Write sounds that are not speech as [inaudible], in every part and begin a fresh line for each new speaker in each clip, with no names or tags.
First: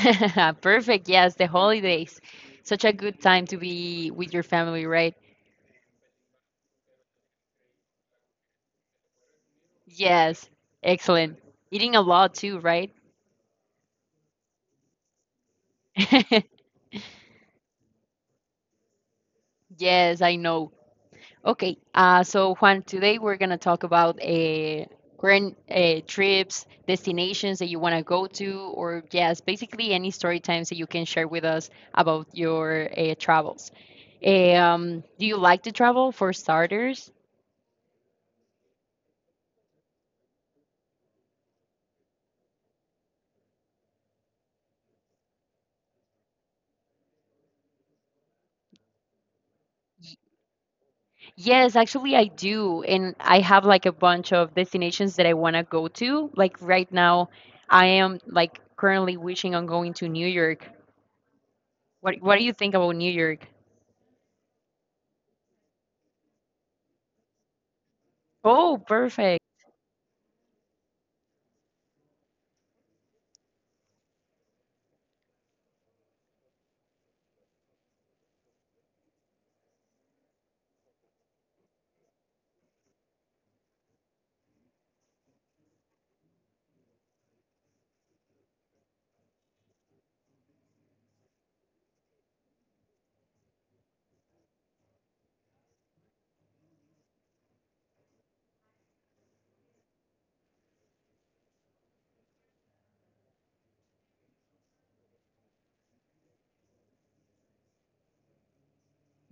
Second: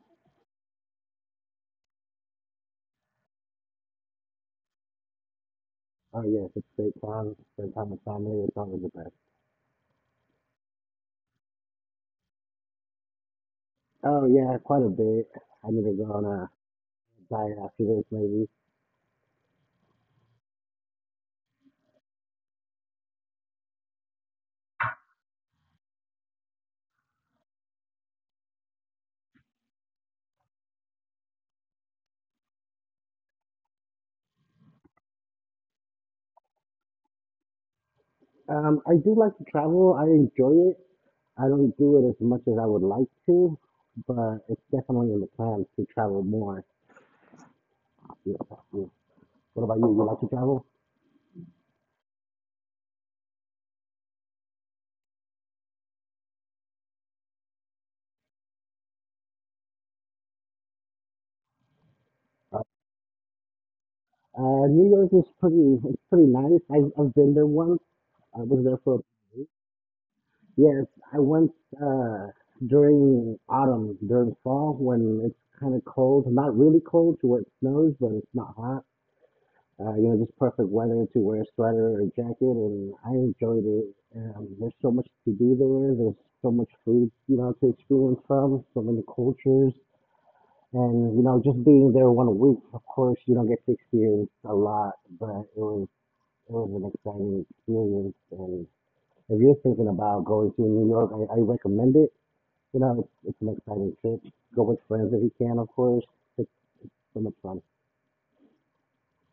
[laughs] Perfect. Yes, the holidays. Such a good time to be with your family, right?
oh yes, it's great time. Spend time with family. It's always the best.
Yes. Excellent. Eating a lot too, right?
Oh yeah, quite a bit. I need to go on a
[laughs]
diet after this, maybe.
Yes, I know. Okay, so Juan, today we're gonna talk about current trips, destinations that you wanna go to, or yes, basically any story times that you can share with us about your travels. Do you like to travel for starters?
I do like to travel. I enjoy it. I don't do it as much as I would like to, but it's definitely in the plans to travel more. Yeah, yeah. What about you? You like to travel?
Yes, actually I do, and I have like a bunch of destinations that I wanna go to. Like right now, I am like currently wishing on going to New York. What do you think about New York?
New York is pretty. It's pretty nice. I've been there once. I was
Oh,
there for
perfect.
yes, I went uh, during autumn, during fall when it's kind of cold. Not really cold to where it snows, but it's not hot. You know, just perfect weather to wear a sweater or jacket, and I enjoyed it. There's so much to do there. There's so much food, you know, to experience from, so many cultures. And, you know, just being there 1 week, of course, you don't get to experience a lot, but it was an exciting experience. And if you're thinking about going to New York, I recommend it. It's an exciting trip. Go with friends if you can, of course. It's so much fun.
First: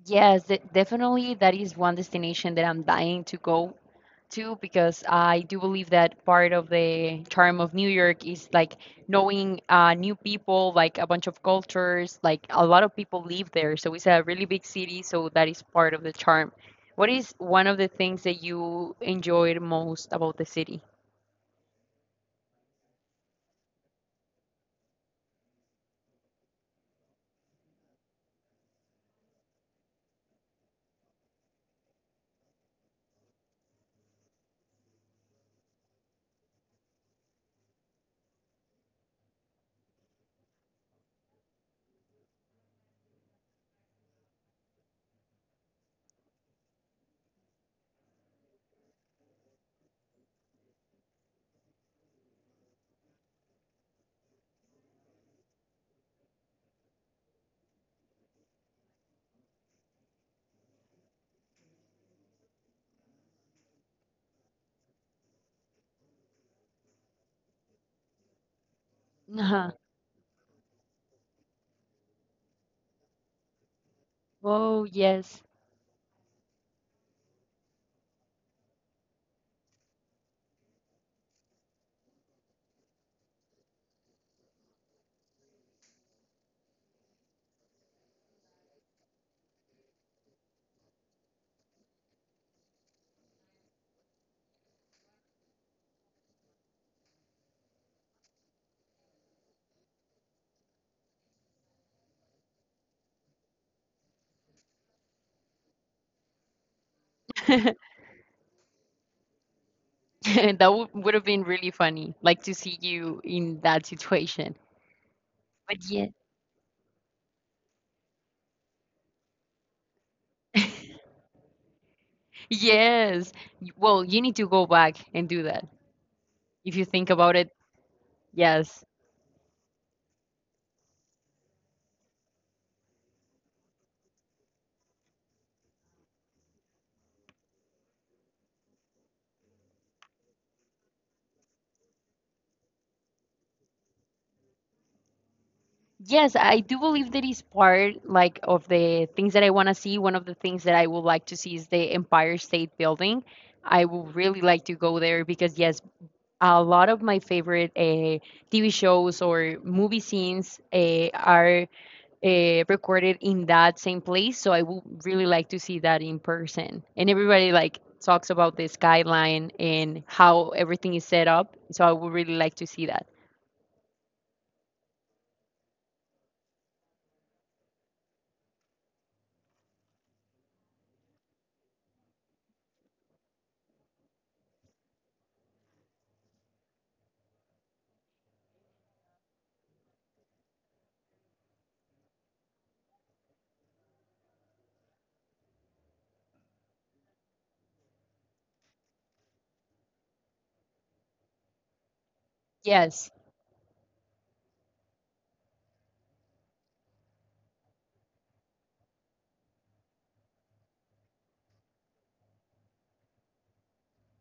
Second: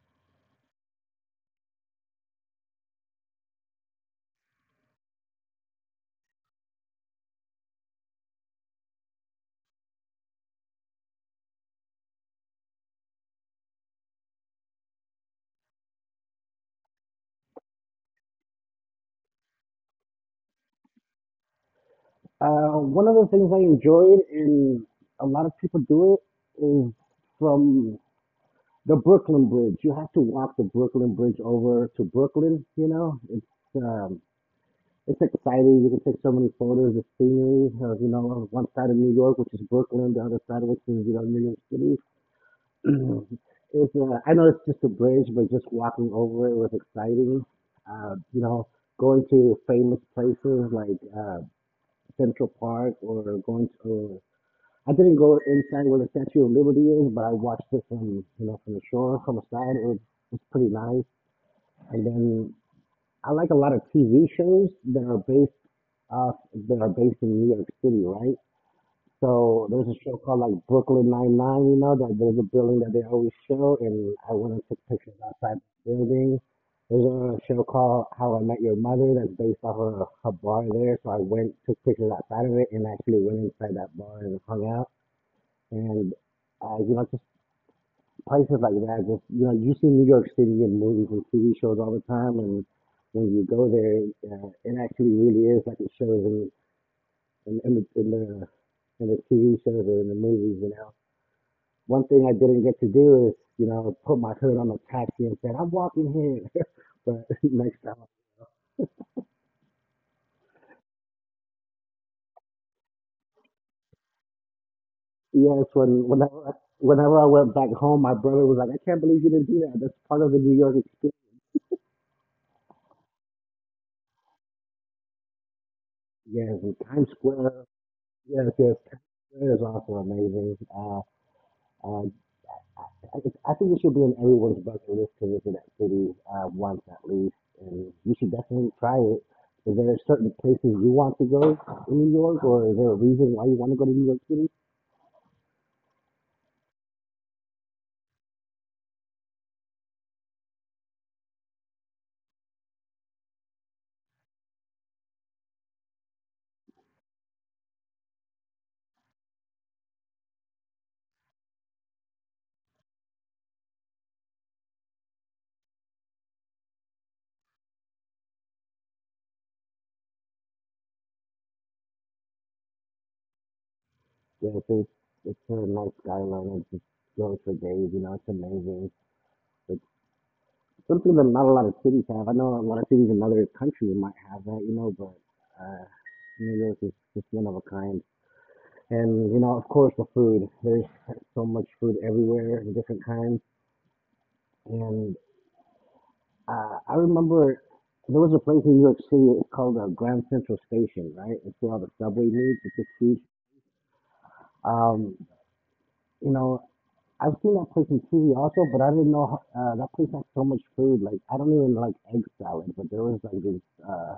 Yes, definitely. That is one destination that I'm dying to go to because I do believe that part of the charm of New York is like knowing new people, like a bunch of cultures, like a lot of people live there. So it's a really big city, so that is part of the charm. What is one of the things that you enjoyed most about the city?
One of the things I enjoyed, and a lot of people do it, is from the Brooklyn Bridge. You have to walk the Brooklyn Bridge over to Brooklyn. You know, um, it's exciting. You can take so many photos of scenery. Of, you know, on one side of New York, which is Brooklyn, the other side, of which is, you know, New York City. Mhm. I know it's just a bridge, but just walking over it was exciting. You know, going to famous places like Central Park or going to. I didn't go inside where the Statue of Liberty is, but I watched it from, you know, from the shore, from the side. It was pretty nice. And then I like a lot of TV shows that are based off that are based in New York City, right? So
Uh-huh.
there's a show called like Brooklyn Nine Nine, you know, that there's a building that they always show and I went and took
Oh,
pictures
yes.
outside the building. There's a show called How I Met Your Mother that's based off of a bar there. So I went, took pictures outside of it and actually went inside that bar and hung out. And You know, just places like that, just, you know, you see New York City in movies and TV shows all the time and when you go there, it actually really is like it shows in in, in the in the in the TV shows or in the movies. You know, one thing I didn't get to do is, you know, put my hood on a taxi and said, I'm walking here. [laughs] But [laughs] next
[laughs]
time.
That would have been really funny, like to see you in that situation.
Yes,
But
when whenever Whenever I went back home, my brother was like, I can't believe you didn't do that. That's part of the New York experience.
yes. Well, you need to go back and do that.
Yes,
If
and
you think
Times
about it,
Square. Yes, yes,
yes.
Times Square is also amazing. Uh, I, I think it should be on everyone's bucket list to visit that city once at least, and you should definitely try it. Is there certain places you want to go in New York, or is there a reason why you want to go to New York City?
Yes, I do believe that is part like of the things that I want to see. One of the things that I would like to see is the Empire State Building. I would really like to go there because yes, a lot of my favorite TV shows or movie scenes are recorded in that same place. So I would really like to see that in person. And everybody like talks about this guideline and how everything is set up. So I would really like to see that.
Yeah, it's a nice skyline. It just goes for days. You know, it's amazing. It's something that not a lot of cities have. I know a lot of cities in other countries might have that, you know, but uh, New York is just one of a kind. And you know, of course, the food. There's so much food everywhere, and different kinds. And I remember there was a place in New York City. It's called Grand Central Station, right? It's where all the subway leads. It's just
Yes.
huge. Um, you know, I've seen that place in TV also, but I didn't know how that place had so much food. Like I don't even like egg salad, but there was like uh,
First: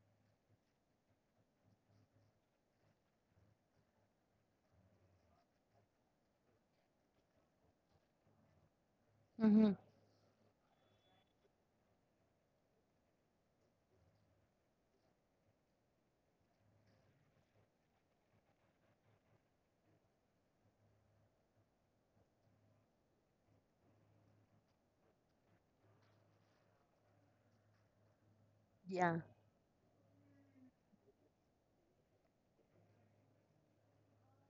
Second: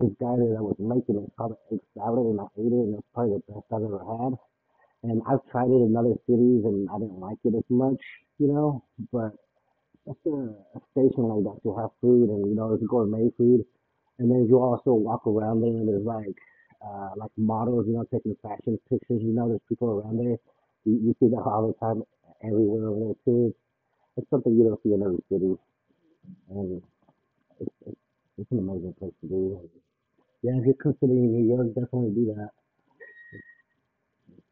this guy there that was making it called egg salad, and I ate it, and it was probably the best I've ever had. And I've tried it in other cities, and I didn't like it as much, you know. But
hmm
after a station like that, you have food and you know there's gourmet food, and then you also walk around there and there's like models, you know, taking fashion pictures. You know, there's people around there. You see that all the time, everywhere over there too. It's something you don't see in every city, and it's, it's, it's an amazing place
Yeah.
to be. Yeah, if you're considering New York, definitely do that.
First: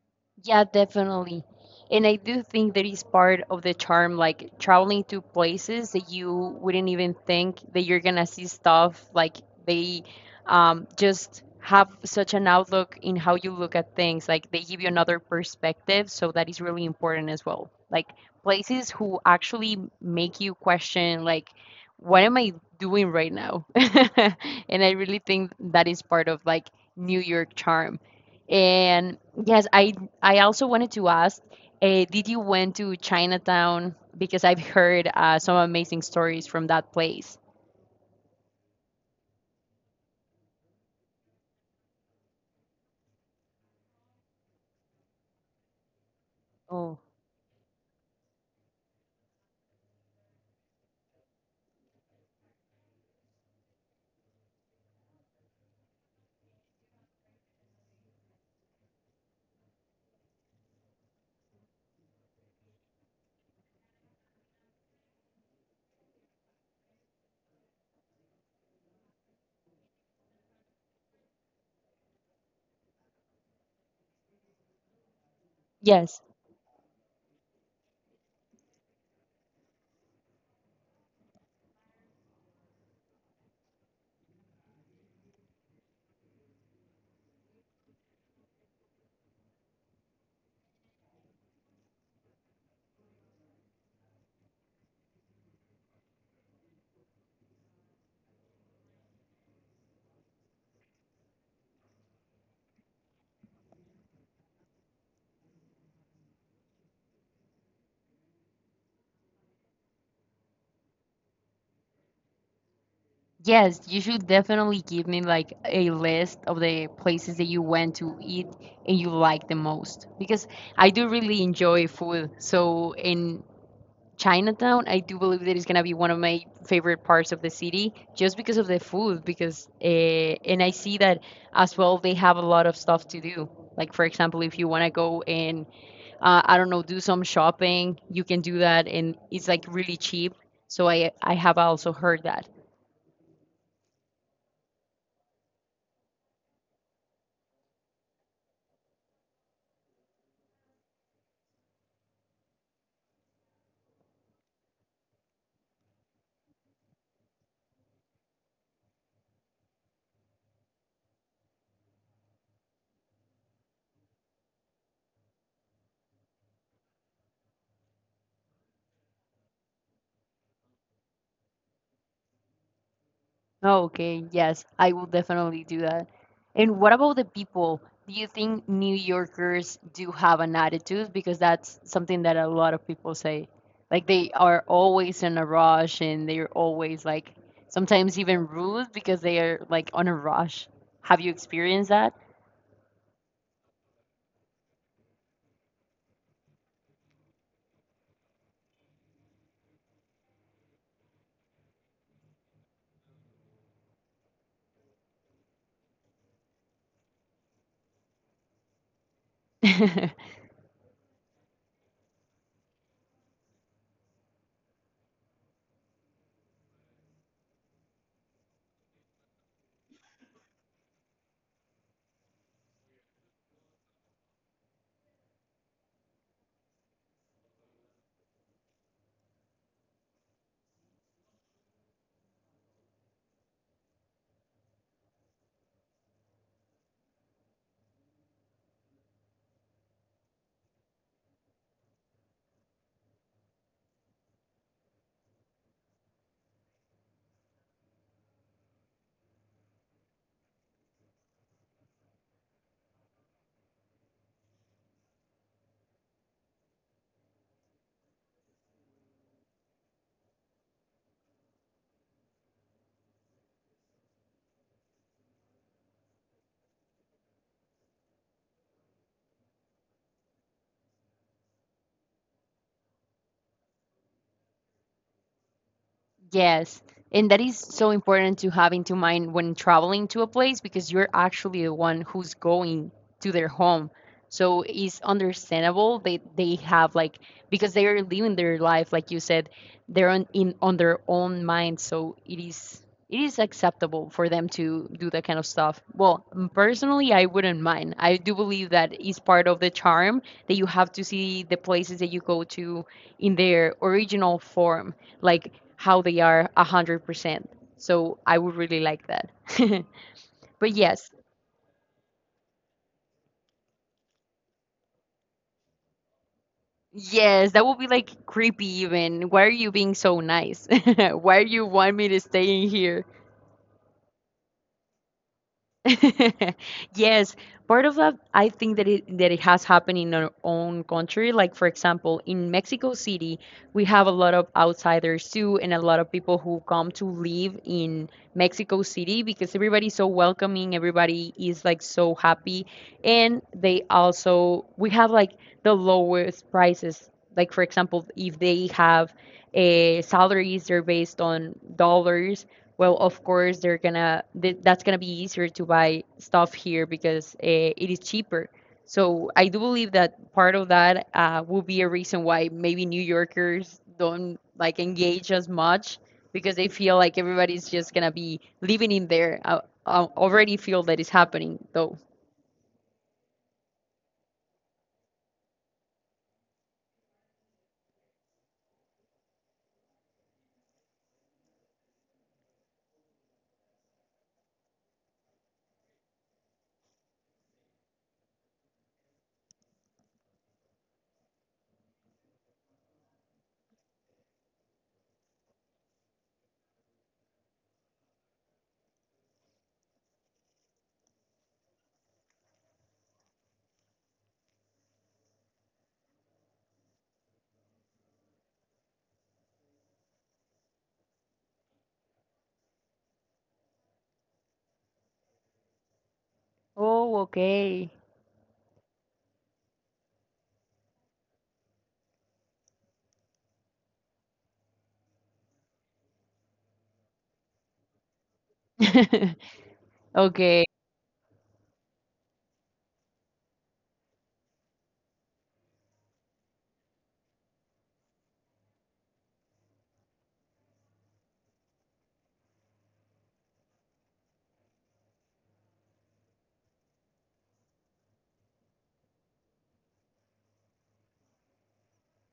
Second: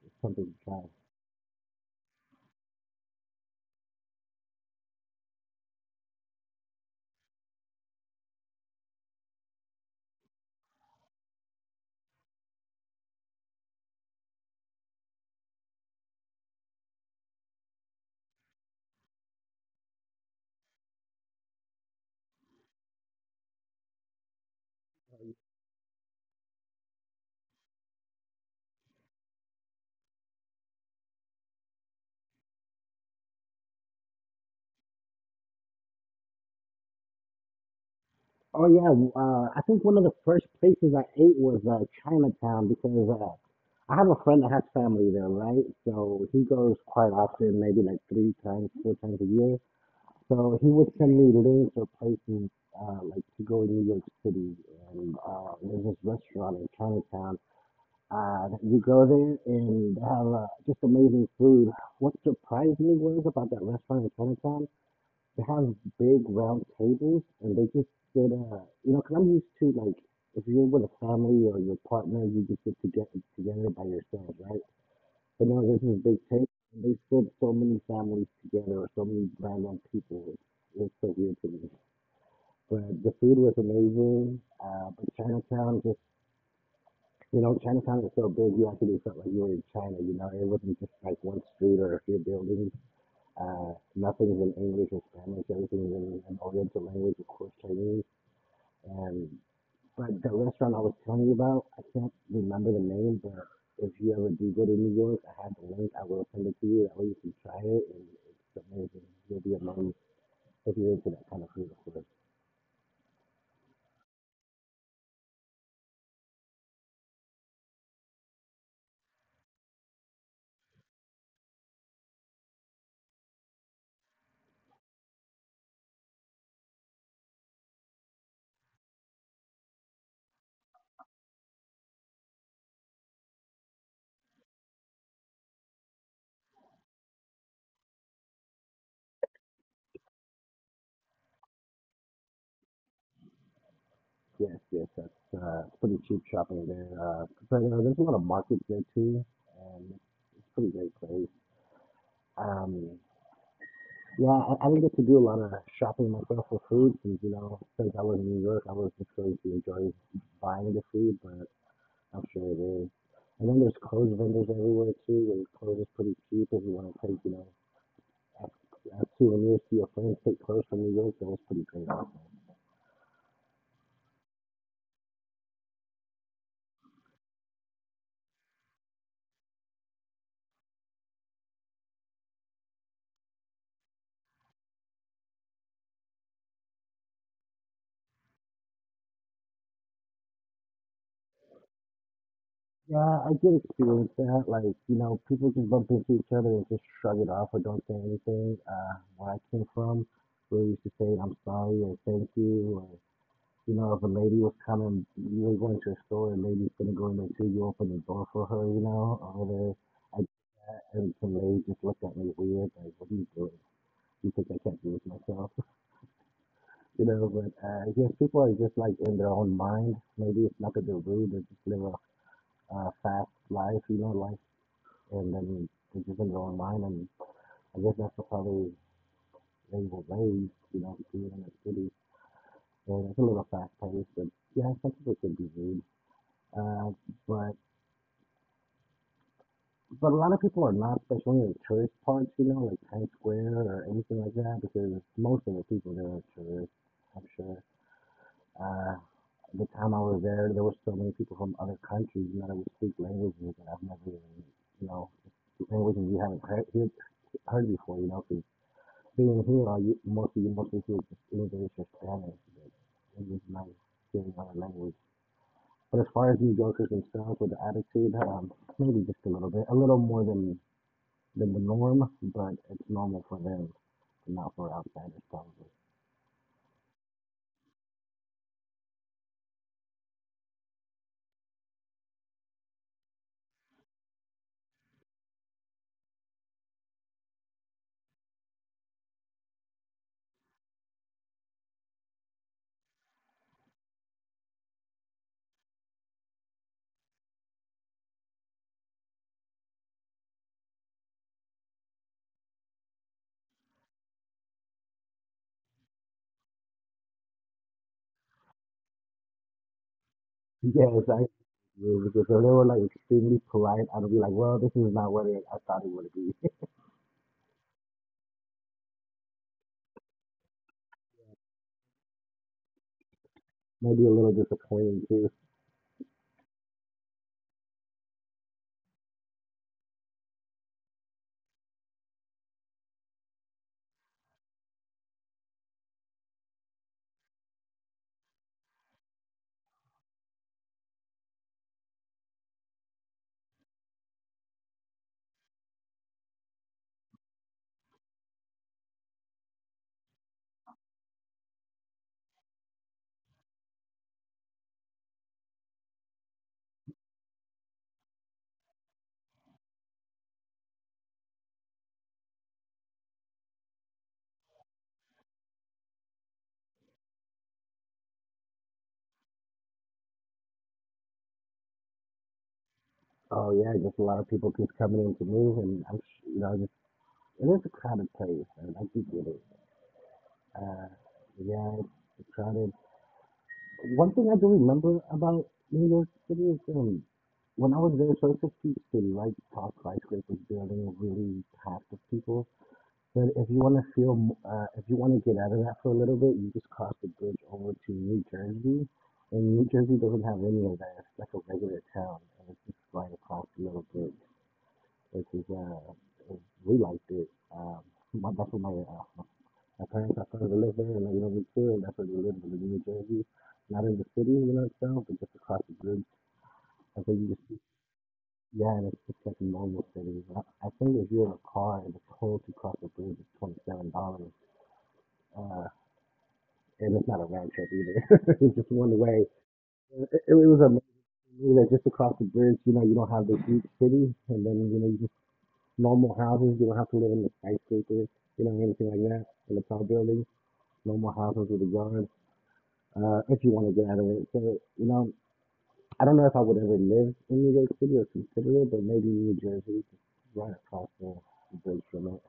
It's something to
Yeah,
try.
definitely. And I do think that is part of the charm, like traveling to places that you wouldn't even think that you're gonna see stuff. Like they just have such an outlook in how you look at things. Like they give you another perspective, so that is really important as well. Like places who actually make you question, like, what am I doing right now? [laughs] And I really think that is part of like New York charm. And yes, I also wanted to ask, did you went to Chinatown? Because I've heard some amazing stories from that place.
Oh yeah, I think one of the first places I ate was Chinatown because I have a friend that has family there, right? So he goes
Oh,
quite often, maybe like three times, four times a year. So he would send me links or places like to go in New York City, and there's this restaurant in Chinatown. That you go there and they have just amazing food. What surprised me was about that restaurant in Chinatown. They have big round tables, and they just sit. You know, because 'cause I'm used to like if you're with a family or your partner, you just sit together together by yourself, right? But no, this is big
yes.
table. And they sit so many families together or so many random people. It's so weird to me. But the food was amazing. But Chinatown just, you know, Chinatown is so big. You actually felt like you were in China. You know, it wasn't just like one street or a few buildings. Nothing's in English or Spanish. Everything's in an Oriental language, of course, Chinese. And but the restaurant I was telling you about, I can't remember the name, but if you ever do go to New York, I have the link. I will send it to you. That way you can try it, and it's amazing. You'll be amazed if you're into that kind of food, of course.
Yes, you should definitely give me like a list of the places that you went to eat and you like the most because I do really enjoy food. So, and Chinatown, I do believe that is gonna be one of my favorite parts of the city, just because of the food. Because and I see that as well. They have a lot of stuff to do. Like for example, if you wanna go and I don't know, do some shopping, you can do that, and it's like really cheap. So I have also heard that.
Yes, yes, that's it's pretty cheap shopping there. But there's a lot of markets there too, and it's a pretty great place. Um, Yeah, I didn't get to do a lot of shopping myself for food since, you know, since I was in New York, I was not exposed to enjoy buying the food, but I'm sure it is. And then there's clothes vendors everywhere too, where clothes is pretty cheap if you want to take, you know, as as souvenirs to your friends, take clothes from New York, that was pretty great also.
Okay, yes, I will definitely do that. And what about the people? Do you think New Yorkers do have an attitude? Because that's something that a lot of people say. Like they are always in a rush and they're always like sometimes even rude because they are like on a rush. Have you experienced that?
Yeah, I did experience that. Like, you know, people just bump into each other and just shrug it off or don't say anything. Where I came from, we used to say, I'm sorry or thank you. You know, if a lady was coming, you were going to a store, a lady's gonna go in there too, you open the door for her, you know, or whatever. I
[laughs]
did that, and some lady just looked at me weird, like, what are you doing? You think I can't do this myself? [laughs] You know, but I guess people are just like in their own mind. Maybe it's not that they're rude, they just live a fast life, you know, life, and then they're just in their own mind. And I guess that's how they were raised, you know, being in the city. And it's a little fast paced, but yeah, some people can be rude. Uh, but But a lot of people are not, especially in the tourist parts, you know, like Times Square or anything like that, because most of the people there are tourists, I'm sure. Uh, the time I was there, there were so many people from other countries, you know, that would speak languages that I've never even, you know, languages you haven't heard before, you know, because being here, all you, most you mostly hear just English or Spanish, but it was nice hearing other language. But as far as New Yorkers themselves with the attitude, maybe just a little bit, a little more than the norm, but it's normal for them, not for outsiders probably.
Yes. And that is so important to have into mind when traveling to a place because you're actually the one who's going to their home. So it's understandable they have like because they are living their life like you said, they're on in on their own mind. So it is acceptable for them to do that kind of stuff. Well, personally, I wouldn't mind. I do believe that is part of the charm that you have to see the places that you go to in their original form like how they are 100%. So I would really like that. [laughs] But
Yes,
yes,
I agree because you. So they were like extremely polite. I'd be like, well, this is not what I thought it would be. [laughs]
yes, that would be like creepy even. Why are you being so nice? [laughs] Why do you want me to stay in here?
Maybe a little disappointing too.
[laughs] Yes, part of that, I think that it has happened in our own country. Like for example, in Mexico City, we have a lot of outsiders too, and a lot of people who come to live in Mexico City because everybody's so welcoming, everybody is like so happy, and they also we have like the lowest prices. Like for example, if they have a salaries, they're based on dollars, well of course they're gonna that's gonna be easier to buy stuff here because it is cheaper, so I do believe that part of that will be a reason why maybe New Yorkers don't like engage as much because they feel like everybody's just gonna be living in there, I already feel that is happening though.
Oh yeah, just a lot of people keep coming in to move, and I'm, sh- you know, just, it is a crowded place, and I do get it. Uh, yeah, it's crowded. One thing I do remember about New York City is when I was there, so it's a huge city, right? Tall skyscrapers, building really packed with people. But if you want to if you want to get out of that for a little bit, you just cross the bridge over to New Jersey. And New Jersey doesn't have any of that. It's like a regular town. And it's just right across the little bridge, which we liked it. That's where my parents are from. They live there and they live in too. And that's where they live in New Jersey. Not in the city, you know, itself, but just across the bridge. And so
Oh,
you
okay.
yeah, and it's just like a normal city. I think if you're in a car and it's cold to cross the bridge, it's $27. Uh. And it's not a round trip either. [laughs] It's just one way.
[laughs]
It was
Okay.
amazing that just across the bridge, you know, you don't have this huge city, and then you know, you just normal houses. You don't have to live in the skyscrapers, you know, anything like that, in the tall buildings. Normal houses with a yard, if you want to get out of it. So, you know, I don't know if I would ever live in New York City or consider it, but maybe New Jersey, right across the bridge from it.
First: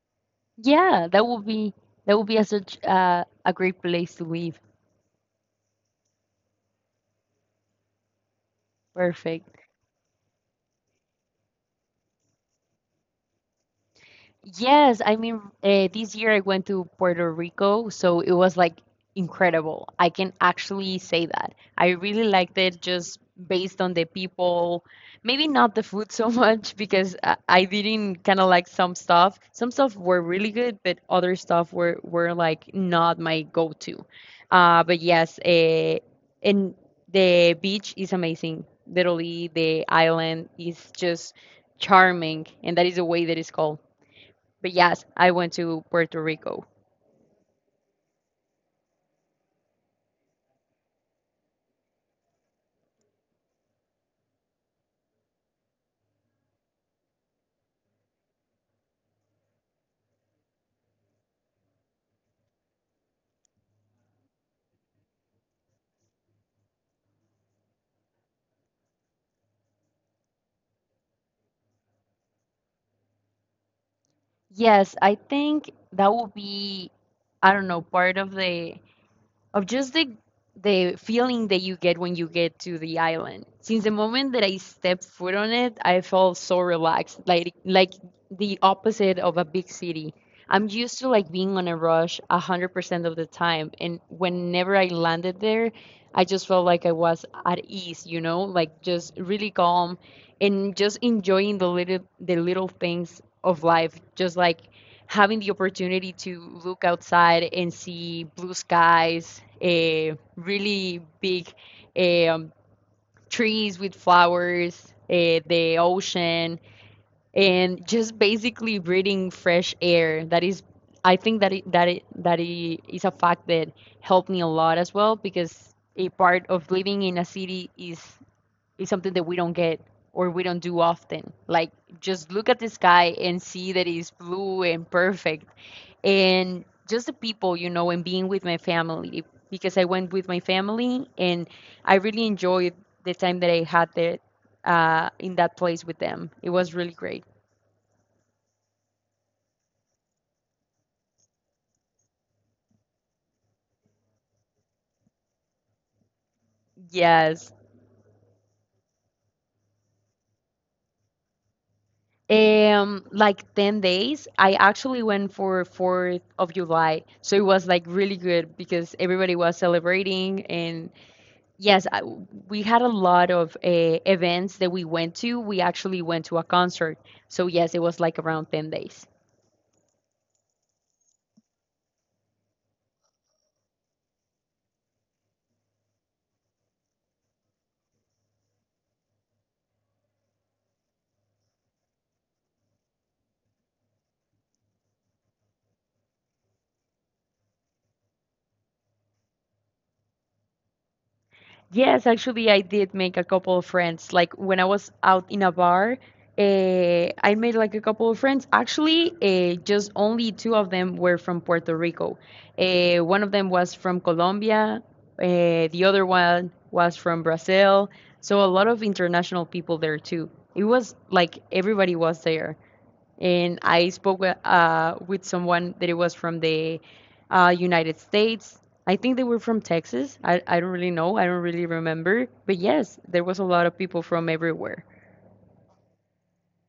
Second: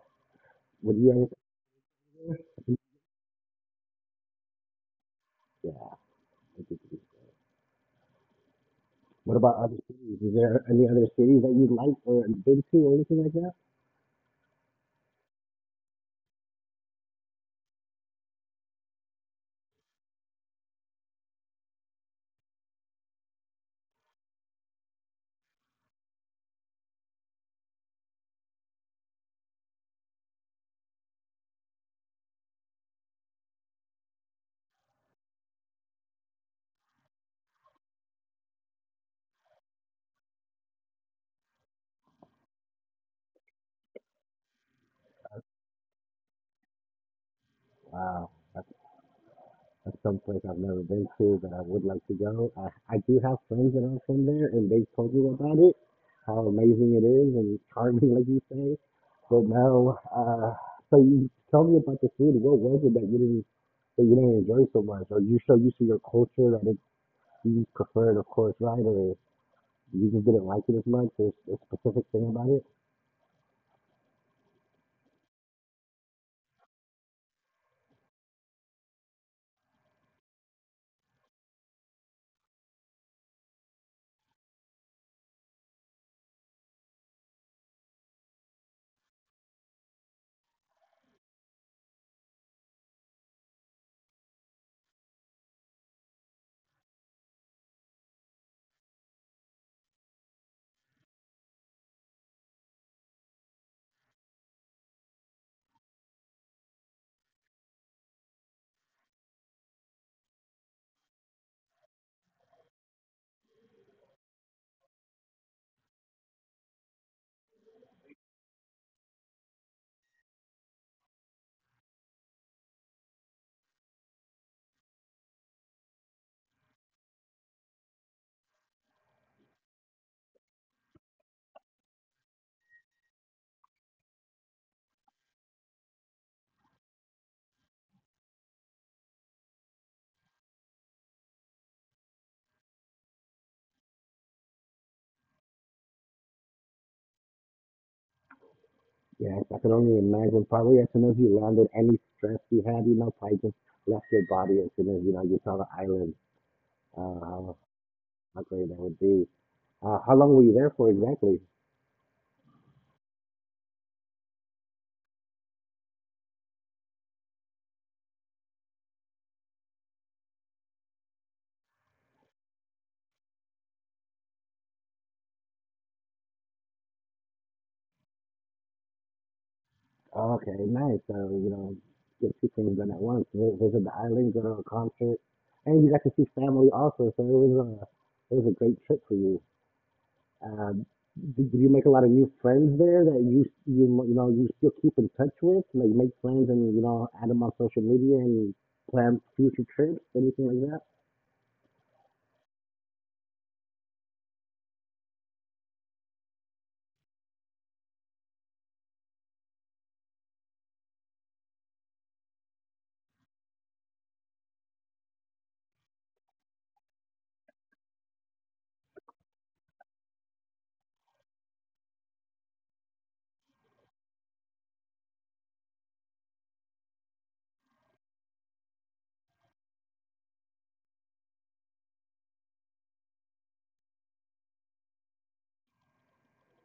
Would
Yeah,
you ever?
that would be a such a great place to live.
Yeah, I think it'd be. What about
Perfect.
other cities? Is there any other cities that you'd like or been to or anything like that?
Yes, I mean, this year I went to Puerto Rico, so it was like incredible. I can actually say that. I really liked it just based on the people, maybe not the food so [laughs] much because I didn't kind of like some stuff. Some stuff were really good, but other stuff were like not my go-to. Uh, but yes, uh, and the beach is amazing. Literally, the island is just charming, and that is the way that it's called. But yes, I went to Puerto Rico.
Wow, that's some place I've never been to that I would like to go. I do have friends that are from there, and they told me about it, how amazing it is and charming, like you say. But now, so you tell me about the food. What was it didn't that you didn't enjoy so much? Are you so used to your culture that it, you just prefer it, of course, right? Or you just didn't like it as much? There's a specific thing about it.
Yes, I think that will be, I don't know, part of the of just the feeling that you get when you get to the island. Since the moment that I stepped foot on it, I felt so relaxed, like the opposite of a big city. I'm used to like being on a rush 100% of the time, and whenever I landed there, I just felt like I was at ease, you know, like just really calm and just enjoying the little things of life, just like having the opportunity to look outside and see blue skies, eh, um, trees with flowers, the ocean, and just basically breathing fresh air. That is, I think that it is a fact that helped me a lot as well because a part of living in a city is something that we don't get or we don't do often. Like just look at the sky and see that it's blue and perfect and just the people, you know, and being with my family because I went with my family and I really enjoyed the time that I had there in that place with them. It was really great.
Yes, I can only imagine. Probably as soon as you landed, any stress you had, you know, probably just left your body as soon as you know you saw the island. Uh, how,
Yes.
how great that would be. How long were you there for exactly?
Like 10 days. I actually went for 4th of July. So it was like really good because everybody was celebrating. And yes, we had a lot of events that we went to. We actually went to a concert. So yes, it was like around 10 days.
Oh, okay, nice. So you know, get two things done at once: visit the island, go to a concert, and you got to see family also. So it was a great trip for you. Uh, did you make a lot of new friends there that you know you still keep in touch with? Like make friends and you know add them on social media and plan future trips, anything like that?
Yes, actually, I did make a couple of friends. Like when I was out in a bar, I made like a couple of friends. Actually, just only two of them were from Puerto Rico. One of them was from Colombia, the other one was from Brazil. So a lot of international people there too. It was like everybody was there and I spoke with someone that it was from the United States. I think they were from Texas. I don't really know. I don't really remember. But yes, there was a lot of people from everywhere.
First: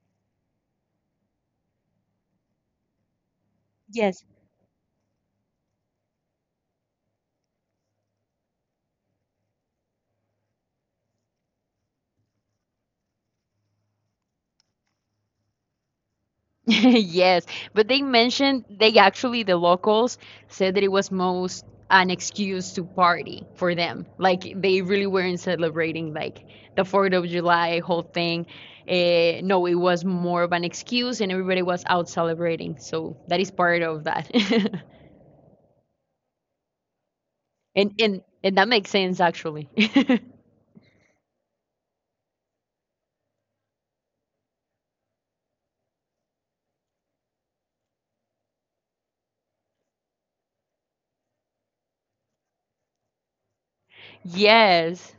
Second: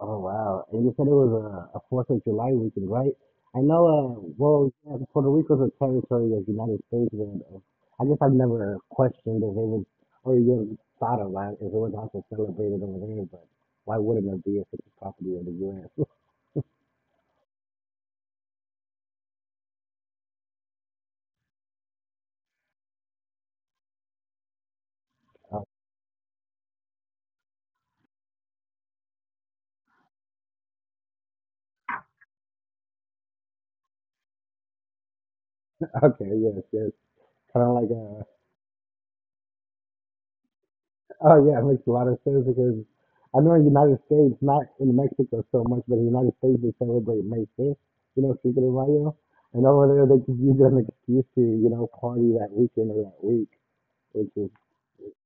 Oh wow! And you said it was a Fourth of July weekend, right? I know. Well, yeah, Puerto Rico's a territory of the United States, and I guess I've never questioned if it was or even thought of that if it was also celebrated over there. But why wouldn't it be if it's a property of the U.S.?
[laughs] Yes, but they mentioned the locals said that it was most an excuse to party for them. Like they really weren't celebrating like the 4th of July whole thing. No, it was more of an excuse and everybody was out celebrating. So that is part of that. [laughs]
[laughs] Okay, yes, yes. Kind of like
And
a.
and and that makes sense actually. [laughs]
Oh yeah, it makes a lot of sense because I know in the United States, not in Mexico so much, but in the United States they celebrate May 5th, you know, Cinco de Mayo, and over there they just use it as an excuse to, you know, party that weekend or that week, which is
Yes.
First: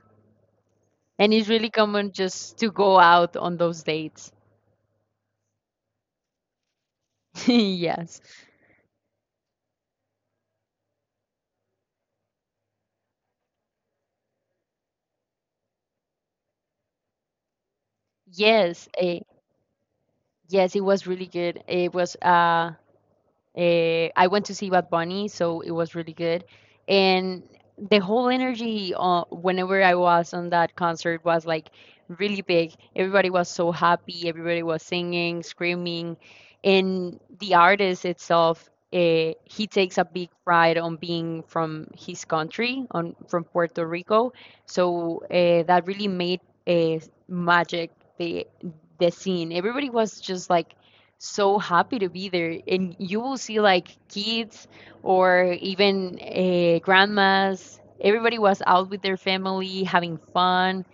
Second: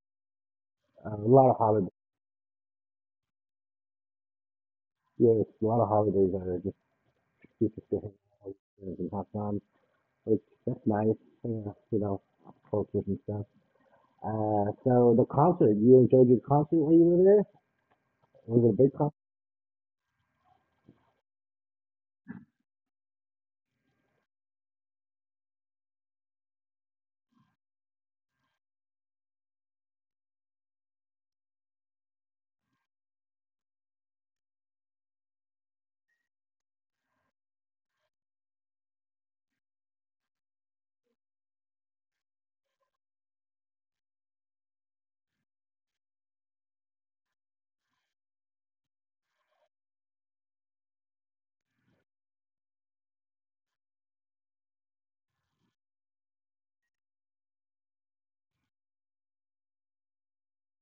a
And it's
lot of
really
holidays.
common just to go out on those dates.
Yes, a lot of holidays are just excuses to hang
[laughs] Yes.
out with friends and have fun, which that's nice, yeah, you know, cultures and stuff. So the concert, you enjoyed your concert when you were there? Was it
Yes,
a big concert?
yes, it was really good. It was I went to see Bad Bunny, so it was really good. And the whole energy whenever I was on that concert was like really big. Everybody was so happy, everybody was singing, screaming, and the artist itself, he takes a big pride on being from his country, on from Puerto Rico. So that really made a magic the the scene. Everybody was just like so happy to be there. And you will see like kids or even grandmas. Everybody was out with their family, having fun,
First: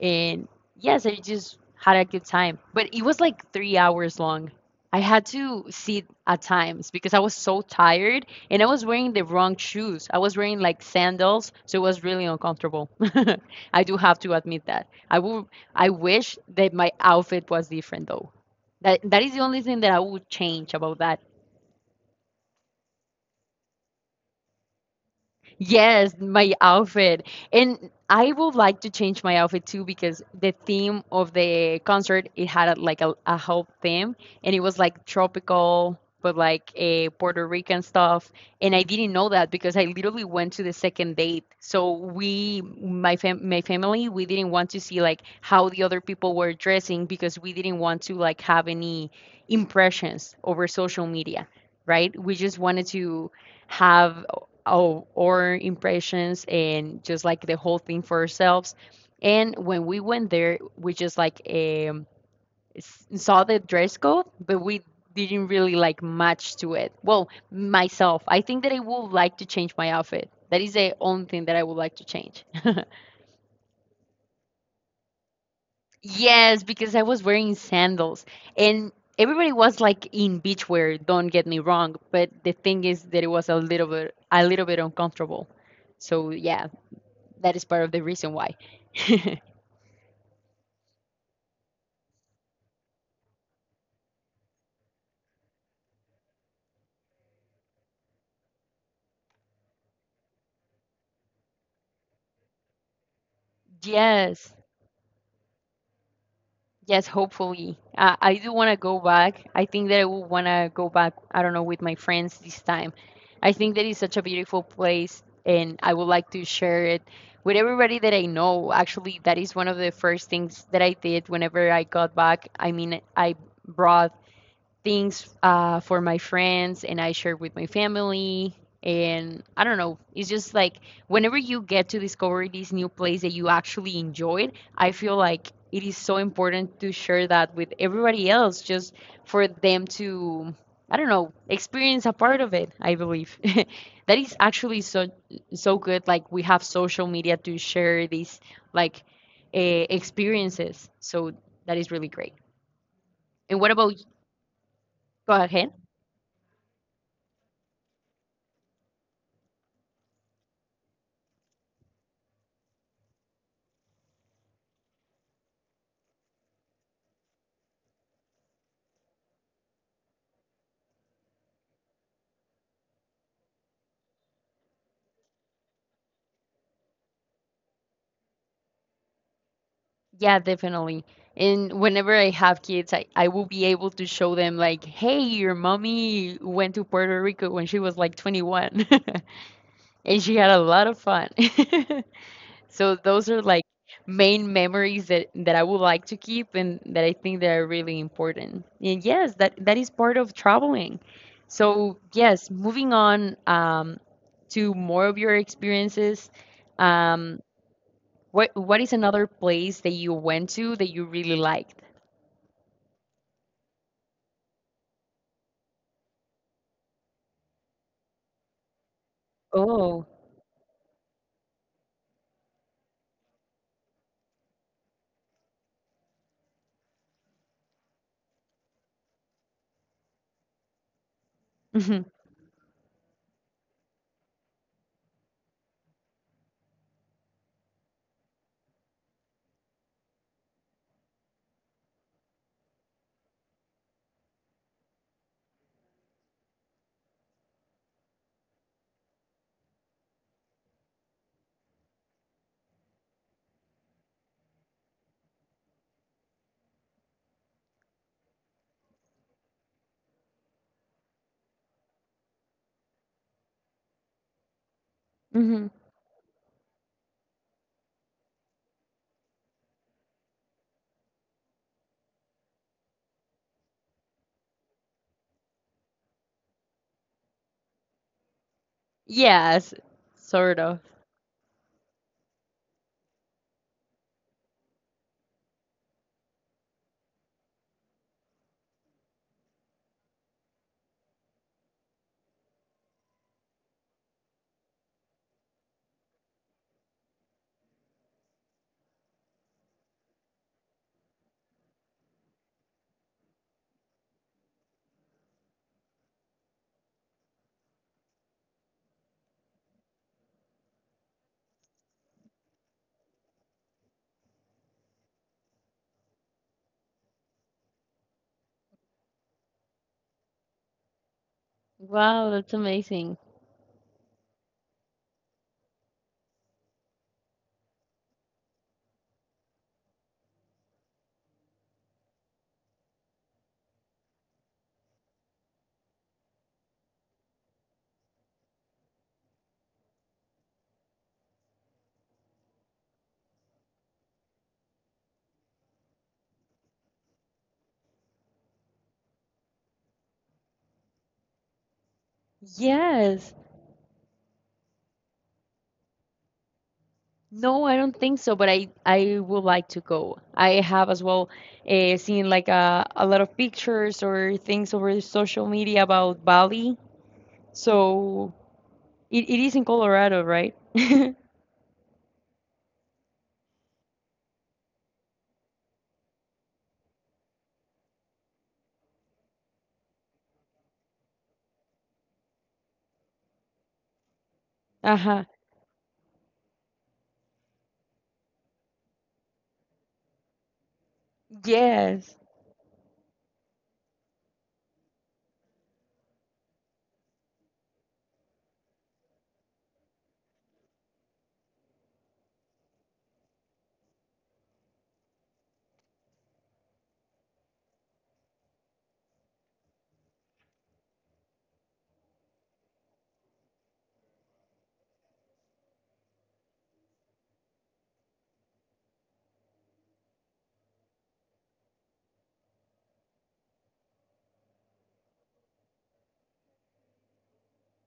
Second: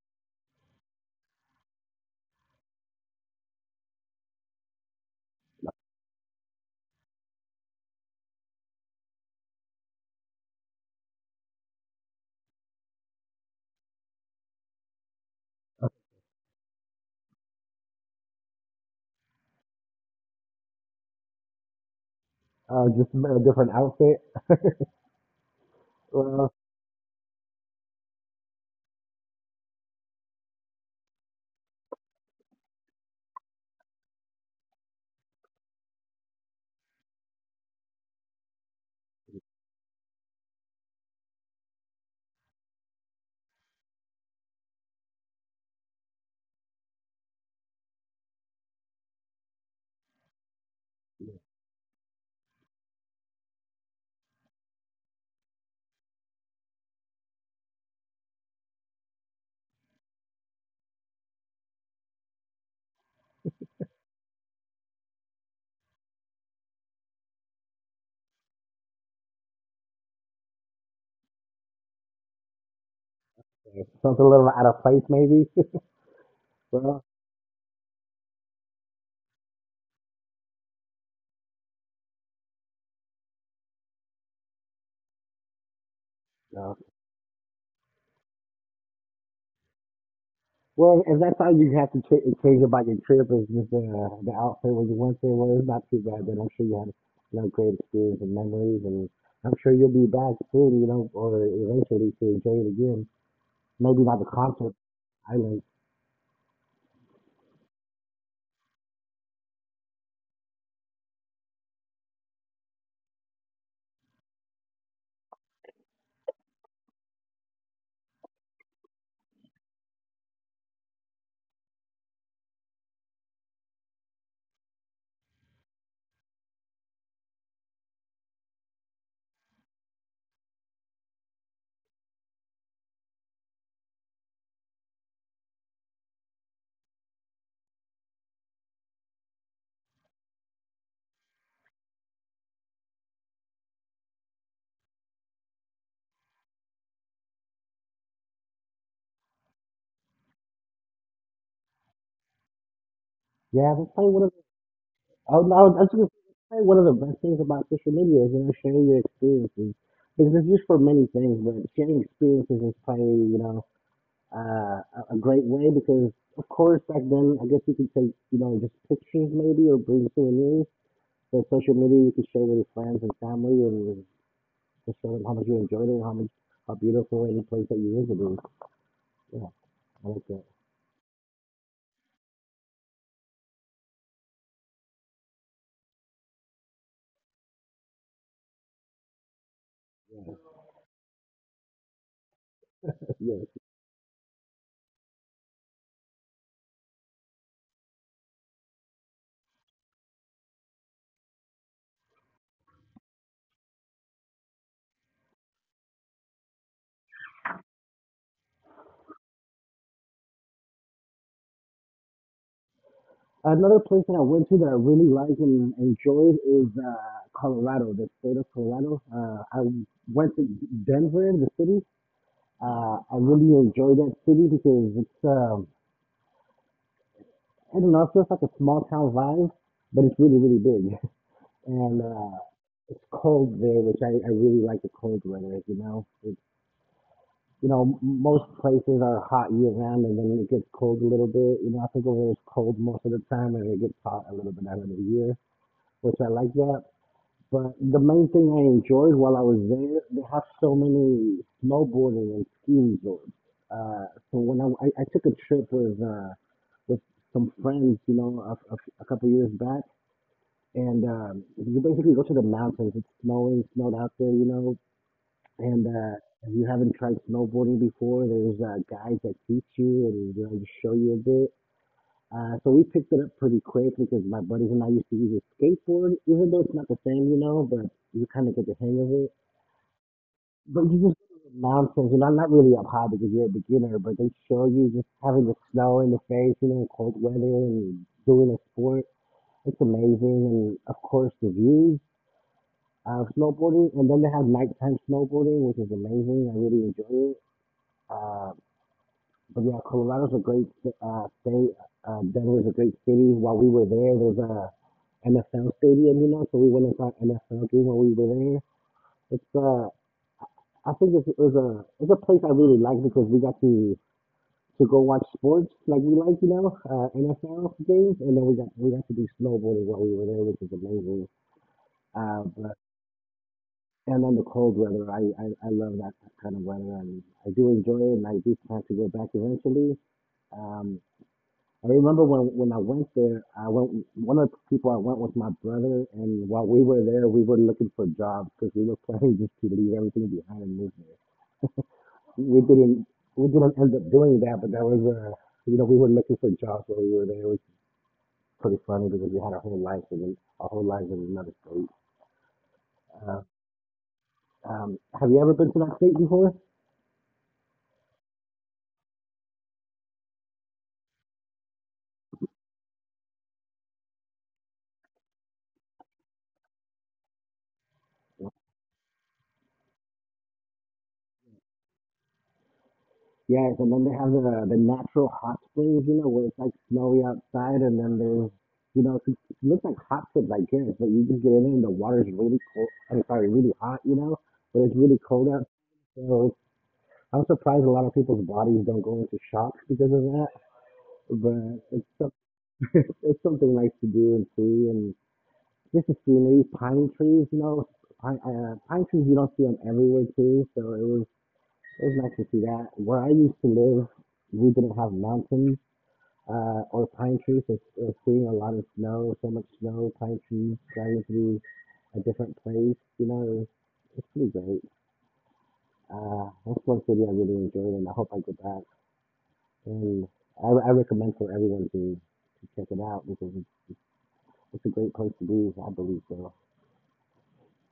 and yes, I just had a good time. But it was like 3 hours long. I had to sit at times because I was so tired and I was wearing the wrong shoes. I was wearing like sandals, so it was really uncomfortable. [laughs] I do have to admit that. I wish that my outfit was different though. That is the only thing that I would change about that.
Just a different outfit? [laughs]
Yes,
Well.
my outfit. And I would like to change my outfit too because the theme of the concert it had like a whole theme, and it was like tropical but like a Puerto Rican stuff, and I didn't know that because I literally went to the second date. So we my fam my family, we didn't want to see like how the other people were dressing because we didn't want to like have any impressions over social media, right? We just wanted to have of our impressions and just like the whole thing for ourselves. And when we went there, we just like saw the dress code, but we didn't really like match to it. Well, myself, I think that I would like to change my outfit. That is the only thing that I would like to change. [laughs]
Something a little out of place, maybe.
Yes,
[laughs]
because I
Well,
was wearing sandals and everybody was like in beachwear, don't get me wrong, but the thing is that it was a little bit uncomfortable. So yeah,
no.
that is part of the reason why. [laughs]
Well, if that's all you have to change about your trip is just the outfit when you went there, well, it's not too bad. Then I'm sure you had you know great experience and memories, and I'm sure you'll be back soon, you know, or eventually to enjoy it again. Maybe not the
Yes,
concert island.
yes, hopefully. I do want to go back. I think that I will want to go back, I don't know, with my friends this time. I think that is such a beautiful place, and I would like to share it with everybody that I know. Actually, that is one of the first things that I did whenever I got back. I mean, I brought things for my friends and I share with my family. And I don't know, it's just like whenever you get to discover this new place that you actually enjoyed, I feel like it is so important to share that with everybody else just for them to, I don't know, experience a part of it, I believe. [laughs] That is actually so so good. Like we have social media to share these like experiences. So that is really great. And what
Yeah, that's
about,
probably one of the.
go
Oh
ahead.
no, that's just probably one of the best things about social media is you know sharing your experiences because it's used for many things, but sharing experiences is probably you know a great way because, of course, back then, I guess you could take, you know, just pictures maybe or bring souvenirs. But social media, you could share with your friends and family and just show them how much you enjoyed it, how much, how beautiful any place that you visited. Yeah, I like that.
Yeah, definitely. And whenever I have kids, I will be able to show them like, hey, your mommy went to Puerto Rico when she was like 21 [laughs] and she had a lot of fun. [laughs] So
[laughs]
those are
Yeah.
like main memories that I would like to keep and that I think that are really important. And yes, that is part of traveling. So yes, moving on to more of your experiences. um. What is another place that you went to that you really liked?
Another place that I went to that I really liked and enjoyed is Colorado, the state of Colorado. I
Oh,
went to Denver, the city. I really enjoyed that city because I don't know, it feels like a small town vibe, but it's really, really big. [laughs] And
hmm.
it's cold there, which I really like the cold weather, you know. It's, you know, most places are hot year round and then it gets cold a little bit. You know, I think over there it's cold most of the time and it gets hot a little bit out of the year, which I like that. But the main thing I enjoyed while I was there, they have so many snowboarding and ski resorts. Uh, so I took a trip with with some friends, you know, a couple years back, and you basically go to the mountains. Snowed out there, you know,
Hmm.
and if you haven't tried snowboarding before, there's guides that teach you and you know, just show you a bit. So we picked it up pretty quick because my buddies and I used to use a skateboard, even though it's not the same, you know, but you kind of get the hang of it.
Yes, sort of.
But you just go to the mountains, you know, not really up high because you're a beginner, but they show you just having the snow in the face, you know, cold weather and doing a sport. It's amazing. And of course, the views of snowboarding. And then they have nighttime snowboarding, which is amazing. I really enjoy it. Uh, But yeah, Colorado's a great state. Denver's a great city. While we were there, there's was a NFL stadium, you know, so we went and saw an NFL game while we were there. It's I think it's a place I really liked because we got to go watch sports like we like, you know, NFL games, and then we got to do snowboarding while we were there, which is amazing.
Wow, that's
But
amazing.
and then the cold weather, I love that kind of weather, and I do enjoy it, and I do plan to go back eventually. Um, I remember when I went there, I went. One of the people I went with my brother, and while we were there, we were looking for jobs because we were [laughs] planning just to leave everything behind and move there. We didn't we didn't end up doing that, but that was you know we were looking for jobs while we were there. It was pretty funny because we had our whole life in our whole lives in another state.
Yes.
Uh, have you ever been to that state before?
No, I don't think so, but I would like to go. I have as well seen like a lot of pictures or things over social media about Bali. So it is in Colorado, right? [laughs]
Yes, and then they have the natural hot springs, you know, where it's like snowy outside, and then there's, you know, it looks like hot tubs, I guess, but you just get in there and the water's really cold. I'm sorry, really hot, you know, but it's really
Uh-huh.
cold out. So I'm surprised a lot of people's bodies don't go into shock because of that. But it's
Yes.
some, [laughs] it's something nice to do and see, and just the scenery, pine trees, you know, pine trees you don't see them everywhere too. So it was nice to see that. Where I used to live we didn't have mountains, or pine trees. It's seeing a lot of snow, so much snow, pine trees driving through a different place. You know, it's pretty great. That's one city I really enjoyed, and I hope I go back. And I recommend for everyone to check it out because it's a great place to be. I believe so.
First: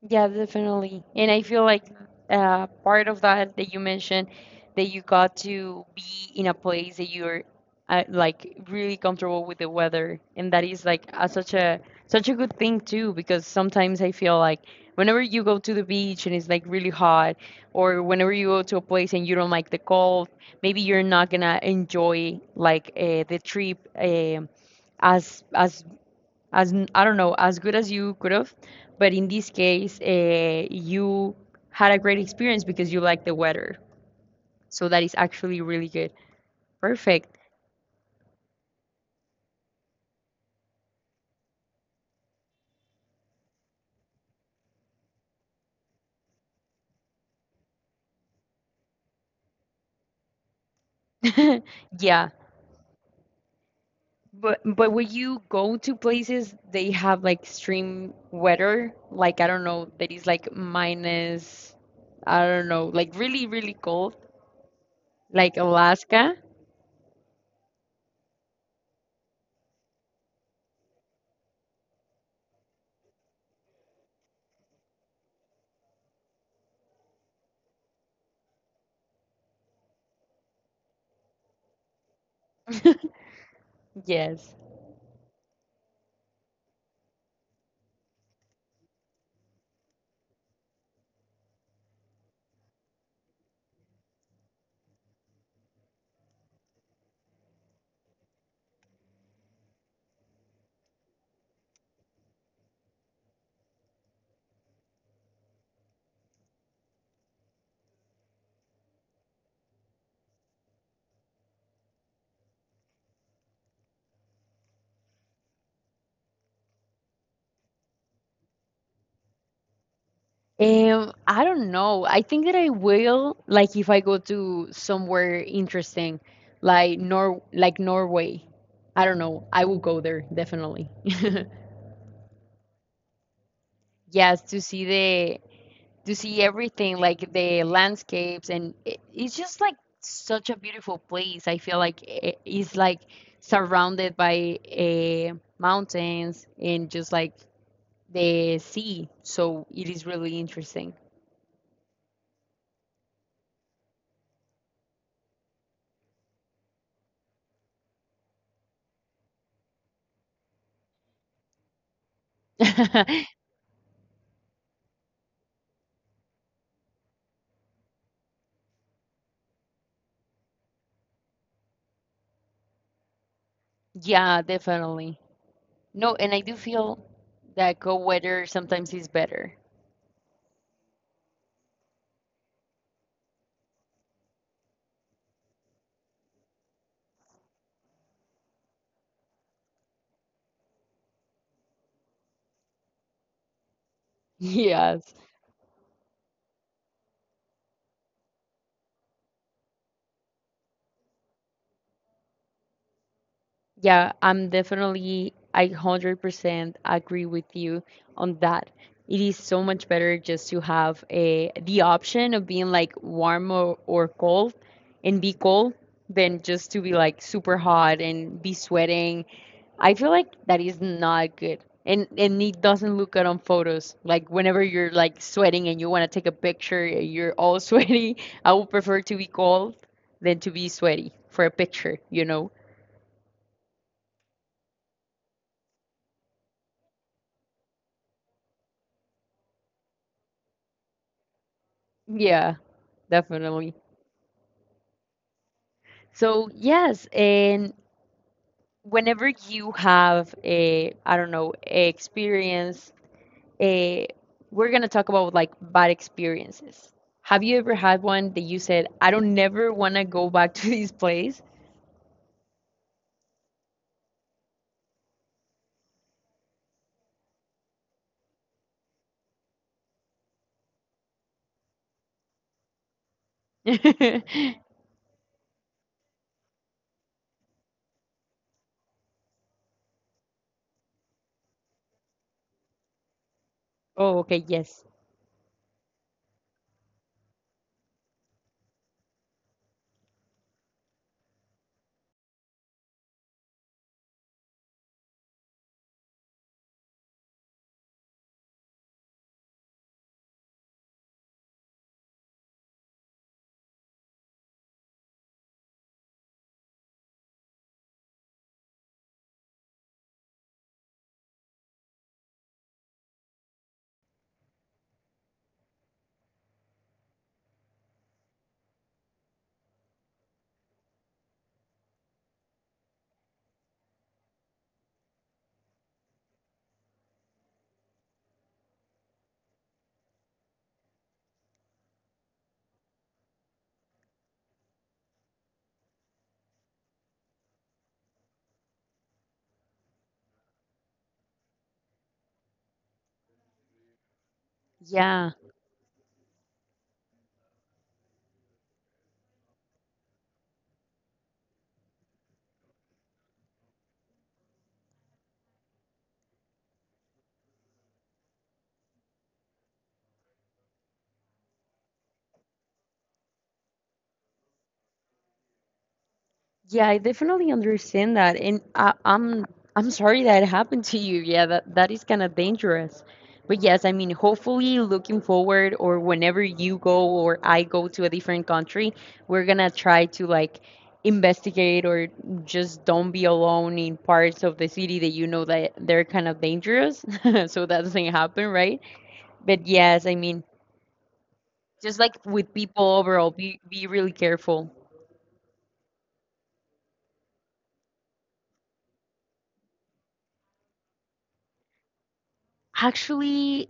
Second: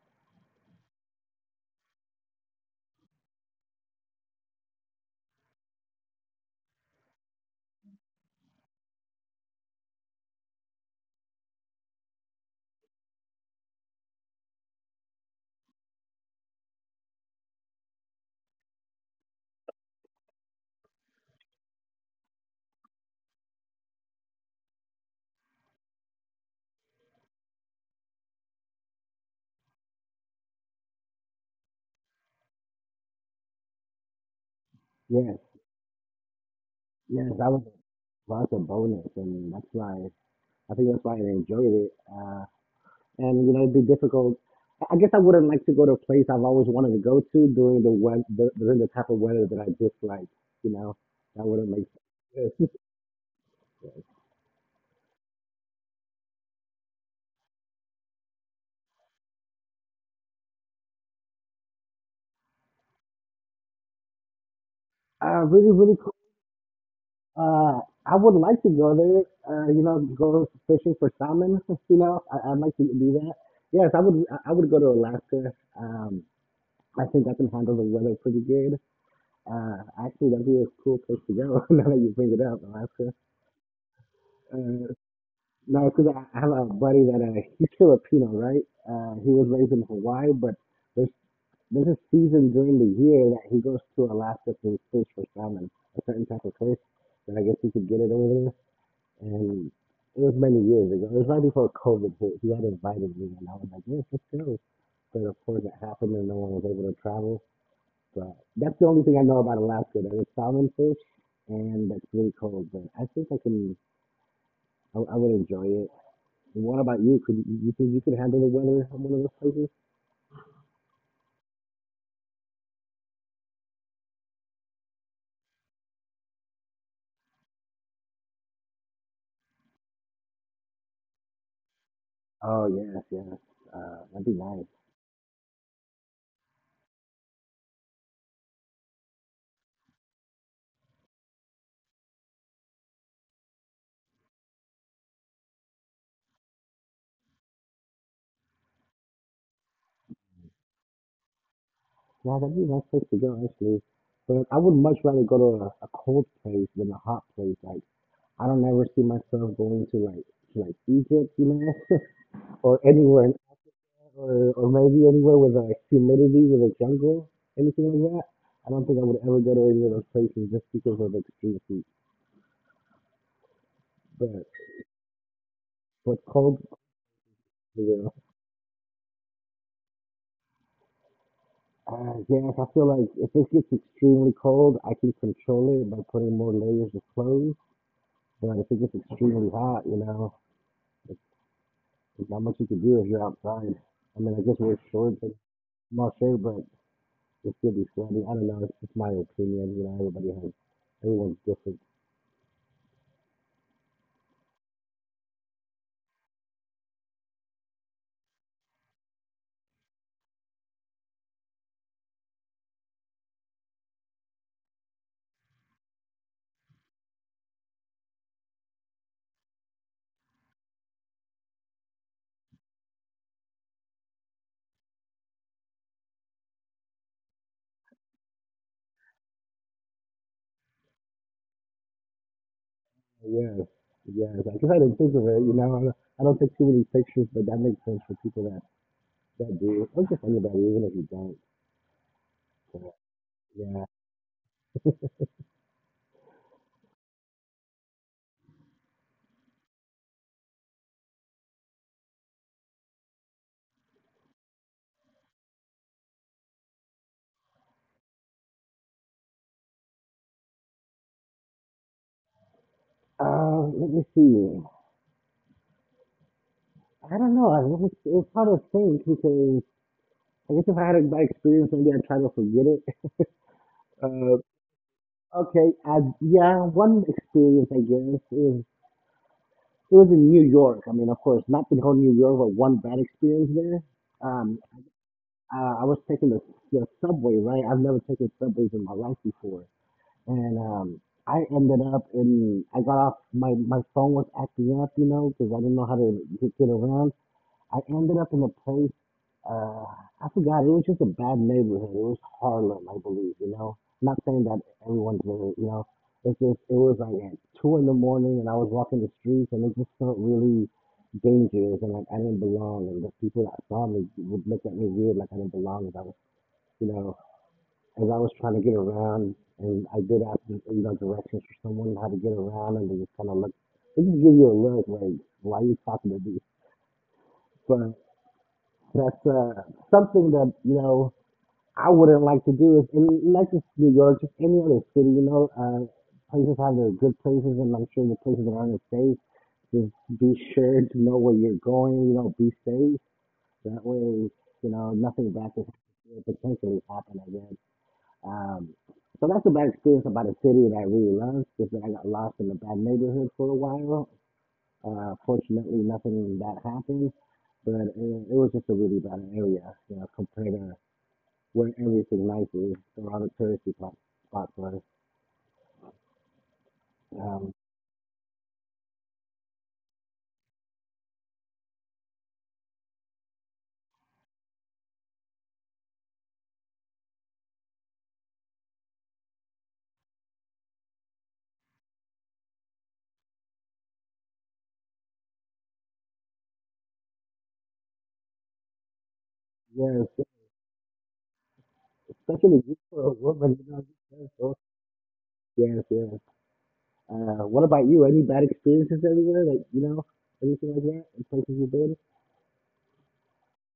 Yeah, definitely. And I feel like part of that you mentioned that you got to be in a place that you're like really comfortable with the weather, and that is like such a such a good thing too, because sometimes I feel like whenever you go to the beach and it's like really hot, or whenever you go to a place and you don't like the cold, maybe you're not gonna enjoy like the trip. As as as I don't know, as good as you could have. But in this case, you had a great experience because you like the weather. So that is
Yes,
actually really good. Perfect.
yes, that was a bonus, and that's why I think that's why I enjoyed it. And you know it'd be difficult. I guess I wouldn't like to go to a place I've always wanted to go to during the weather, during the type of weather that I dislike. You know, that
[laughs]
wouldn't make
Yeah.
sense.
But when you go to places they have like extreme weather, like I don't know, that is like minus, I don't know, like really, really cold, like
Really, really cool.
Alaska.
Uh, I would like to go there. You know, go fishing for salmon. [laughs] You know, I'd like to do that. Yes, I would. I would go to Alaska. Um, I think I can handle the weather pretty good. Actually, that'd be a cool place to go. [laughs] Now that you bring it up, Alaska.
Yes.
Uh, No because I have a buddy that he's Filipino, right? He was raised in Hawaii, but there's there's a season during the year that he goes to Alaska to fish for salmon, a certain type of fish that I guess he could get it over there. And it was many years ago. It was right before COVID hit. He had invited me, and I was like, "Yes, let's go." But of course, it happened, and no one was able to travel. But that's the only thing I know about Alaska. That is salmon fish, and that's really cold. But I think I would enjoy it. And what about you? Could you think you could handle the weather in one of those places?
I don't know. I think that I will like if I go to somewhere interesting, like Norway. I don't know. I will go there definitely. [laughs]
Oh yes, yes.
Yes,
That'd be
to
nice.
see the to see everything like the landscapes, and it's just like such a beautiful place. I feel like it's like surrounded by mountains and just like the sea. So it is really interesting. [laughs]
Yeah, that'd be a nice place to go actually. But I would much rather go to a cold place than a hot place. Like I don't ever see myself going to like Egypt, you know, [laughs] or anywhere, in- or or maybe anywhere with like humidity, with a jungle, anything like that. I don't think I would ever go to any of those places just because of extreme heat. But
Yeah, definitely. No,
but
and I do
cold,
feel that cold
yeah.
weather sometimes is better. [laughs]
Yes, I feel like if it gets extremely cold, I can control it by putting more layers of clothes. But if it gets extremely hot, you know, it's, it's not much you can do if you're outside. I mean, I guess wear
Yes.
shorts and small shirt, but it still be sweaty. I don't know. It's just my opinion. You know, everyone's different.
Yeah, I'm definitely, I 100% agree with you on that. It is so much better just to have a the option of being like warm or cold and be cold than just to be like super hot and be sweating. I feel like that is not good. And it doesn't look good on photos. Like whenever you're like sweating and you want to take a picture, and you're all [laughs] sweaty. I would prefer to be cold than to be sweaty for a picture, you know?
Yes, yes. I guess I didn't think of it. You know, I don't take too many pictures, but that makes sense for people that do. Or just anybody, even if you don't.
Yeah,
But,
definitely.
yeah.
So yes, and whenever you have a, I don't know, a experience, a, we're gonna talk about like bad experiences. Have you ever had one that you said, I don't never wanna go back to this place?
Let me see. I don't know. I mean, it's hard to think because I guess if I had a bad experience, maybe I'd try to forget it. [laughs] Uh,
[laughs]
yeah, one experience I guess is it was in New York. I mean, of course, not the whole New York, but one bad experience there.
Oh, okay,
Um,
yes.
I was taking the subway, right? I've never taken subways in my life before, and I ended up in I got off my my phone was acting up, you know, because I didn't know how to get around. I ended up in a place, uh, I forgot, it was just a bad neighborhood. It was Harlem, I believe, you know? I'm not saying that everyone's there, you know? It's just, it was like at two in the morning and I was walking the streets and it just felt really dangerous and like I didn't belong and the people that saw me would look at me weird like I didn't belong as I was, you know, as I was trying to get around and I did ask, you know, directions for someone how to get around and they just kind of looked, they just give you a look like, why are you talking to me? But. That's something that I wouldn't like to do. Is and not just New York, just any other city. You know, places have their good places, and I'm sure the places that aren't as safe. Just be sure to know where you're going. You know, be safe. That way, you know nothing
Yeah.
bad could potentially happen again. Um, so that's a bad experience about a city that I really loved, is that I got lost in a bad neighborhood for a while, fortunately, nothing that happened, but it was just a really bad area, you know, compared to where everything nice is around the touristy spots was.
Yeah, I definitely
Um,
understand that. And I'm sorry that happened to you. Yeah, that is kind of dangerous. But yes, I mean, hopefully looking forward or whenever you go or I go to a different country, we're gonna try to like investigate or just don't be alone in parts of the city that you know that they're kind of dangerous. [laughs] So that doesn't happen, right? But yes,
yes,
I mean, just like with
especially you
people
for a
overall,
woman, you know,
be
be
really
careful.
careful.
Yes, yes. What about you? Any bad experiences everywhere? Like, you know, anything like that? In places you've been?
Actually,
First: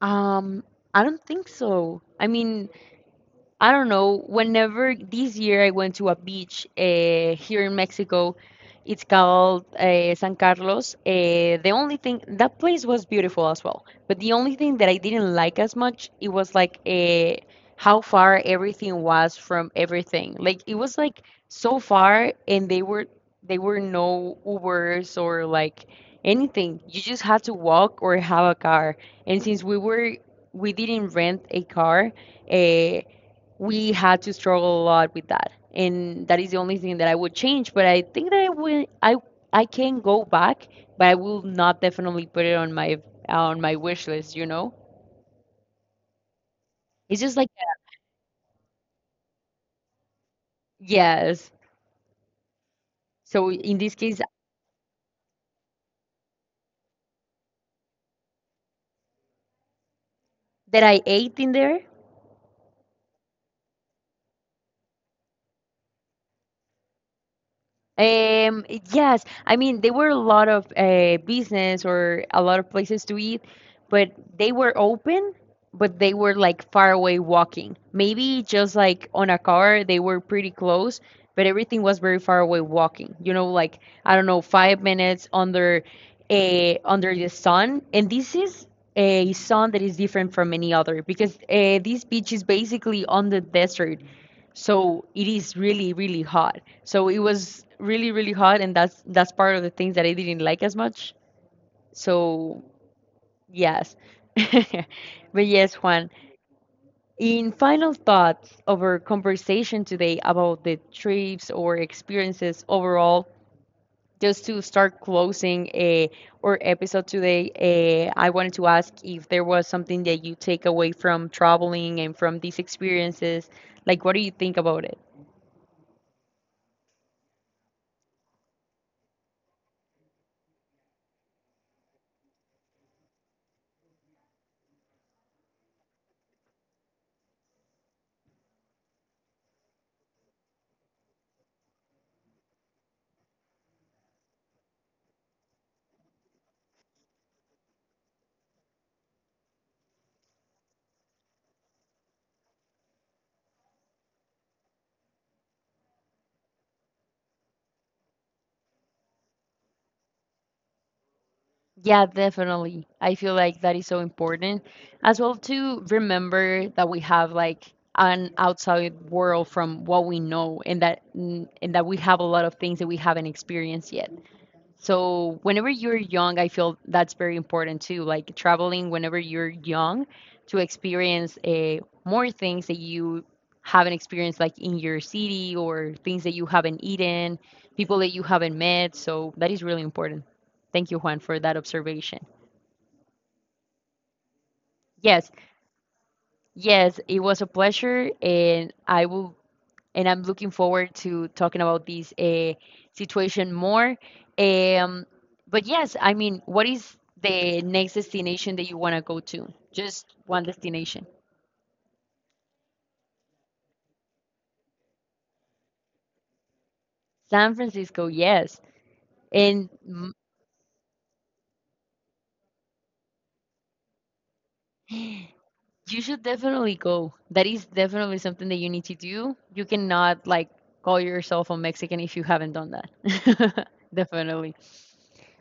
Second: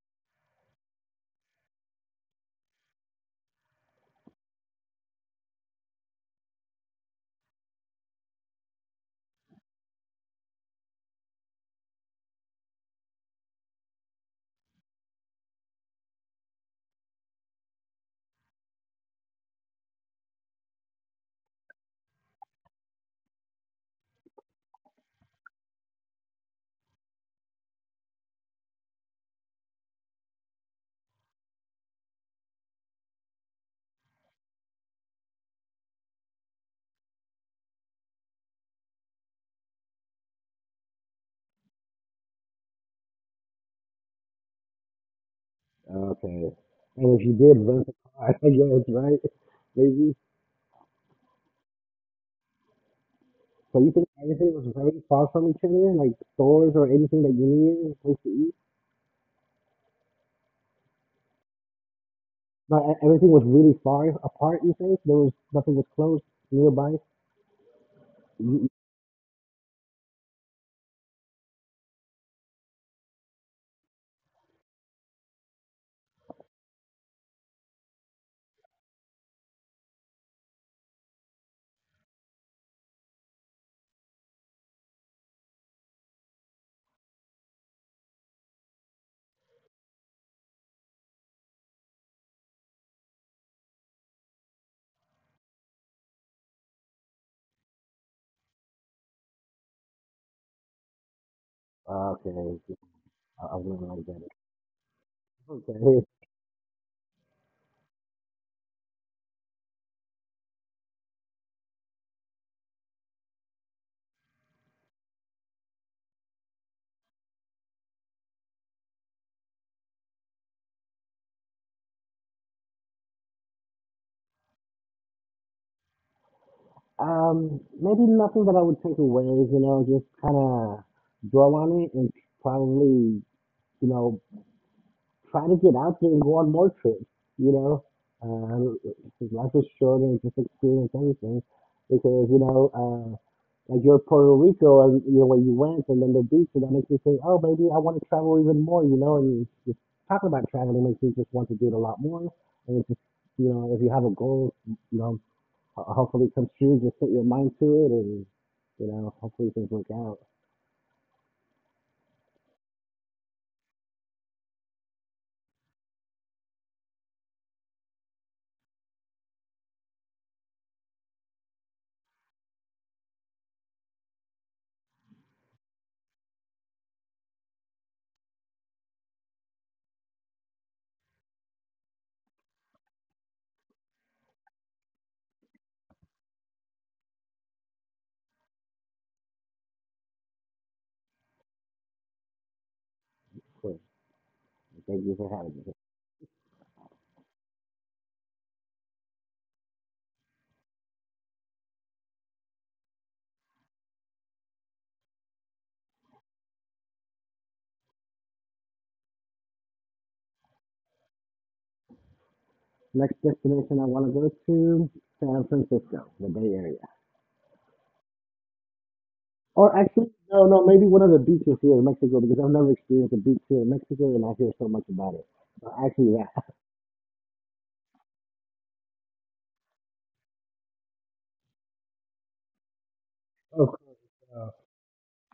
Um, I don't think so. I mean, I don't know, whenever this year I went to a beach here in Mexico, it's called San Carlos. The only thing, that place was beautiful as well, but the only thing that I didn't like as much, it was like how far everything was from everything. Like it was like so far, and they were no Ubers or like anything. You just had to walk or have a car. And since we didn't rent a car, uh, we had to struggle a lot with that, and that is the only thing that I would change, but I think that I will I can go back, but I will not definitely put it on my wish list, you know?
Okay.
It's
And if you
just like
did rent a car, [laughs] I guess, right? Maybe.
yes, so in
So
this
you think
case
everything was very far from each other? Like stores or anything that you needed, a place to eat?
that I ate in there.
But everything was really far apart. You think there was nothing was close nearby.
Um,
You-
yes, I mean there were a lot of business or a lot of places to eat, but they were open, but they were like far away walking. Maybe just like on a car, they were pretty close, but everything was very far away walking. You know, like I don't know, 5 minutes under a under the sun, and this is a sun that is different from any other because this beach is basically on the desert, so it is really really hot, so it was really really hot, and that's part of the things that I didn't like as much.
Okay,
So
I'm
yes.
gonna like
[laughs]
that.
But yes, Juan,
Okay.
in final thoughts of our conversation today about the trips or experiences overall, just to start closing our episode today, I wanted to ask if there was something that you take away from traveling and from these experiences, like what do you think about it?
Maybe nothing that I would take away. You know, just kind of dwell on it and probably you know try to get out there and go on more trips, you know. Uh, life is short and just experience everything because, you know, like you're Puerto Rico and you know when you went and then the beach and that makes me think, oh, maybe I want to travel even more, you know. And just talking about traveling makes me just want to do it a lot more. And you know, if you have a goal, you know, hopefully it comes true. Just put your mind to it, and you know, hopefully things work out.
Yeah, definitely. I feel like that is so important as well to remember that we have like an outside world from what we know, and that we have a lot of things that we haven't experienced yet. So whenever you're young, I feel that's very important too. Like traveling whenever you're young to experience more things that you haven't experienced, like in your city or things that you haven't eaten, people that you haven't met. So that is really important. Thank you, Juan, for that observation.
So thank you
Yes,
for having me.
yes, it was a pleasure, and I will and I'm looking forward to talking about this situation more. Um, but yes, I mean, what is the next destination that you want to go to? Just one destination.
Next destination I want to go to, San Francisco, the Bay Area.
San Francisco, yes. And
Or actually, no, no, maybe one of the beaches here in Mexico because I've never experienced a beach here in Mexico and I hear so much about it. So
you
actually
should
that. [laughs]
definitely go. That is definitely something that you need to do. You cannot like call yourself a Mexican if you haven't done that.
Oh,
[laughs] Definitely.
uh,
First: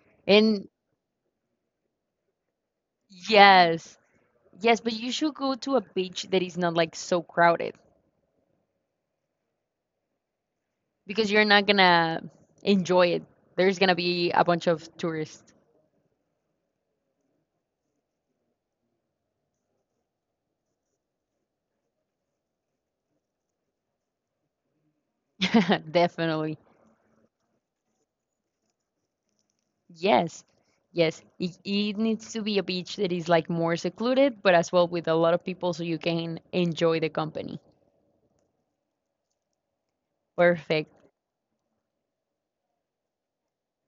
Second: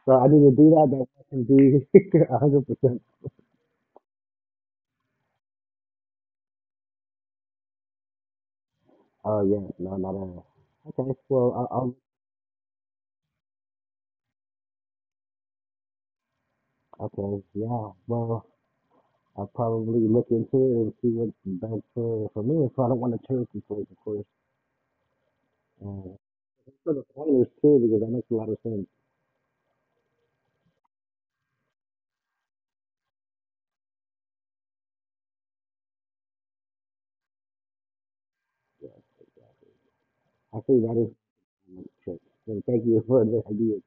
So I need to do
And
that. That can be [laughs] 100%.
yes, yes, but you should go to a beach that is not like so crowded,
Oh yeah, no, not at all. Okay,
because you're
well,
not
I- I'll.
gonna enjoy it. There's gonna be a bunch of tourists.
Okay, yeah. Well, I'll probably look into it and see what's best for me. So I don't want to change the place, of course.
[laughs]
Uh,
Definitely.
for the planners too, because that makes a lot of sense.
Yes. Yes. It needs to be a beach that is like more secluded, but as well with a lot of people so you can enjoy the company.
I think
Perfect.
that is Sure. Well, thank you [laughs] for the idea.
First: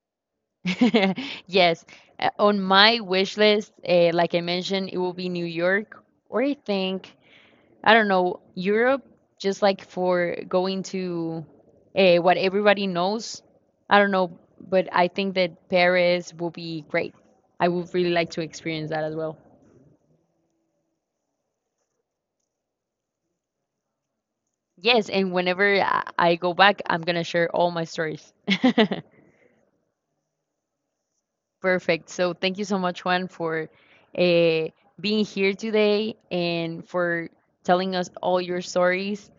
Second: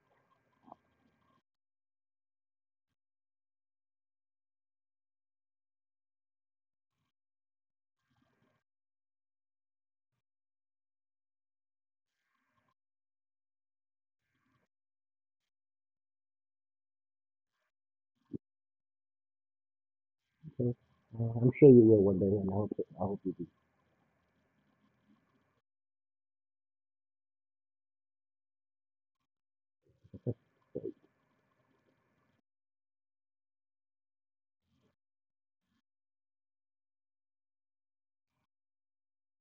[laughs] Yes. On my wish list, like I mentioned, it will be New York or I think I don't know, Europe, just like for going to what everybody knows. I don't know, but I think that Paris will be great. I would really like to experience that as well.
So, I'm sure you will one day, and I hope you do.
Yes, and whenever I go back, I'm gonna share all my stories. [laughs] Perfect. So thank you so much, Juan, for uh, being here today and for telling us all your stories.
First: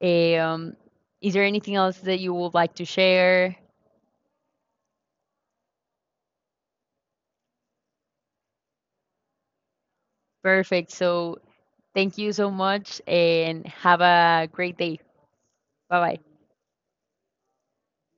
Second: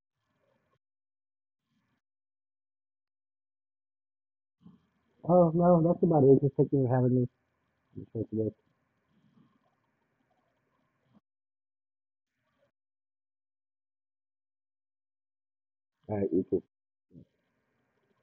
Eh, is there anything else that you would like to share?
Oh no, that's about it. It's just thank you for having me. Thank you.
Perfect. So thank you so much and have a great day. Bye
All
bye.
right, you too.